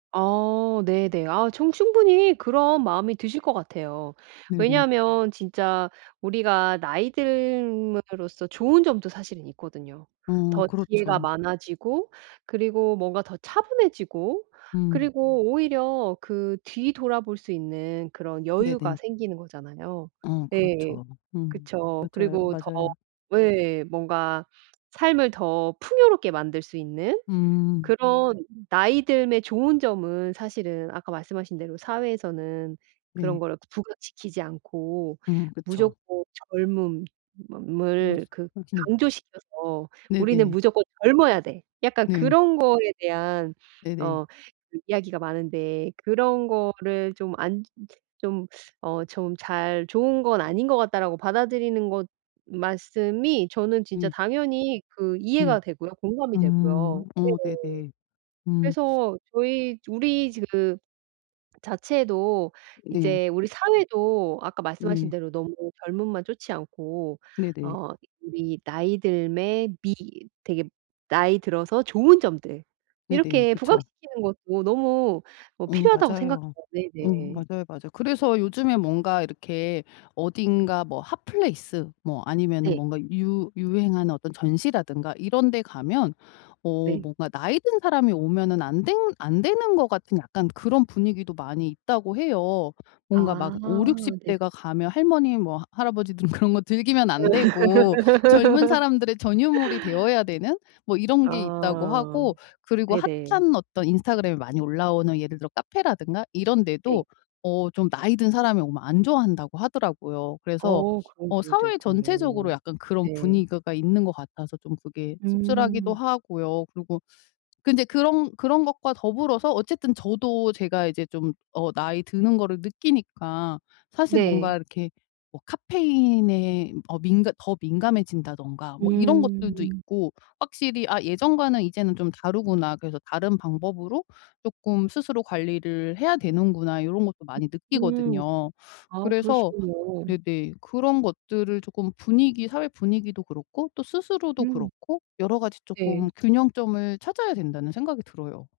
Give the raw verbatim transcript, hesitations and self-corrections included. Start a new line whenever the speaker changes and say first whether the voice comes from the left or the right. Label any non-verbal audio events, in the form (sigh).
right: 아 네네. 아 저는 충분히 그런 마음이 드실 것 같아요.
left: 네네.
right: 왜냐면 진짜 우리가 나이 듦으로써 좋은 점도 사실은 있거든요.
left: 어
right: 더 기회가
left: 그렇죠.
right: 많아지고 그리고 뭔가 더 차분해지고
left: 음.
right: 그리고 오히려 그 뒤돌아 볼 수 있는 그런 여유가
left: 네네.
right: 생기는 거잖아요.
left: 어
right: 네.
left: 그렇죠. 음.
right: 그쵸.
left: 맞아요,
right: 그리고 더
left: 맞아요.
right: 예 뭔가 삶을 더 풍요롭게 만들 수 있는
left: 음.
right: 그런 나이 듦의 좋은 점은 사실은 아까 말씀하신 대로 사회에서는 그런
left: 네.
right: 거를 그 부각시키지 않고
left: 음 그쵸.
right: 무조건
left: 어
right: 젊음을 그
left: 어 네.
right: 강조시켜서 "우리는
left: 네네.
right: 무조건 젊어야 돼." 약간
left: 네.
right: 그런 거에 대한
left: 네네.
right: 어 그 이야기가 많은데 그런 거를 좀 안 좀 어 좀 잘 '좋은 건 아닌 것 같다.'라고 받아들이는 것 말씀이 저는 진짜
left: 예.
right: 당연히 그
left: 네.
right: 이해가 되고요. 공감이
left: 음.
right: 되고요. 네.
left: 어 네네. 음.
right: 그래서 저희 우리 지금 자체도
left: 네.
right: 이제 우리 사회도 아까 말씀하신
left: 네.
right: 대로 너무 젊음만 쫒지 않고
left: 네네.
right: 어 우리 나이 듦에 미 되게 나이 들어서 좋은 점들
left: 네네.
right: 이렇게
left: 그쵸.
right: 부각시키는 것도 너무 어
left: 어
right: 필요하다고 생각해요.
left: 맞아요. 어
right: 네네.
left: 맞아요, 맞아요. 그래서 요즘에 뭔가 이렇게 어딘가 뭐 핫플레이스 뭐 아니면은
right: 네.
left: 뭔가 유 유행하는 어떤 전시라든가 이런 데 가면 어
right: 네.
left: 뭔가 나이 든 사람이 오면은 안 되 안 되는 것 같은 약간 그런 분위기도 많이 있다고 해요. 뭔가 막
right: 아.
left: 오륙십
right: 네네.
left: 대가 가면 할머니 뭐 할아버지들은 그런 거 즐기면 안 되고 젊은 사람들의 전유물이
right: (laughs)
left: 되어야 되는 뭐 이런 게 있다고
right: 아.
left: 하고 그리고
right: 네네.
left: 핫한 어떤 인스타그램에 많이 올라오는 예를 들어 카페라든가 이런
right: 네.
left: 데도 어 좀 나이 든 사람이 오면 안 좋아한다고 하더라고요. 그래서
right: 어 그런
left: 어
right: 부분도
left: 사회
right: 있군요.
left: 전체적으로 약간 그런
right: 네.
left: 분위그가 있는 것 같아서 좀 그게 씁쓸하기도
right: 음.
left: 하고요. 그리고 근데 그런 그런 것과 더불어서 어쨌든 저도 제가 이제 좀 어 나이 드는 거를 느끼니까 사실 뭔가
right: 네.
left: 이렇게 뭐 카페인에 어 민감 더 민감해진다든가 뭐 이런 것들도
right: 음.
left: 있고 확실히 '아 예전과는 이제는 좀 다르구나. 그래서 다른 방법으로 쪼끔 스스로 관리를 해야 되는구나.' 요런 것도 많이
right: 음.
left: 느끼거든요.
right: 아
left: 그래서
right: 그러시군요.
left: 네네 그런 것들을 쪼끔 분위기 사회 분위기도 그렇고 또 스스로도
right: 음.
left: 그렇고 여러 가지 쪼끔
right: 네.
left: 균형점을 찾아야 된다는 생각이 들어요.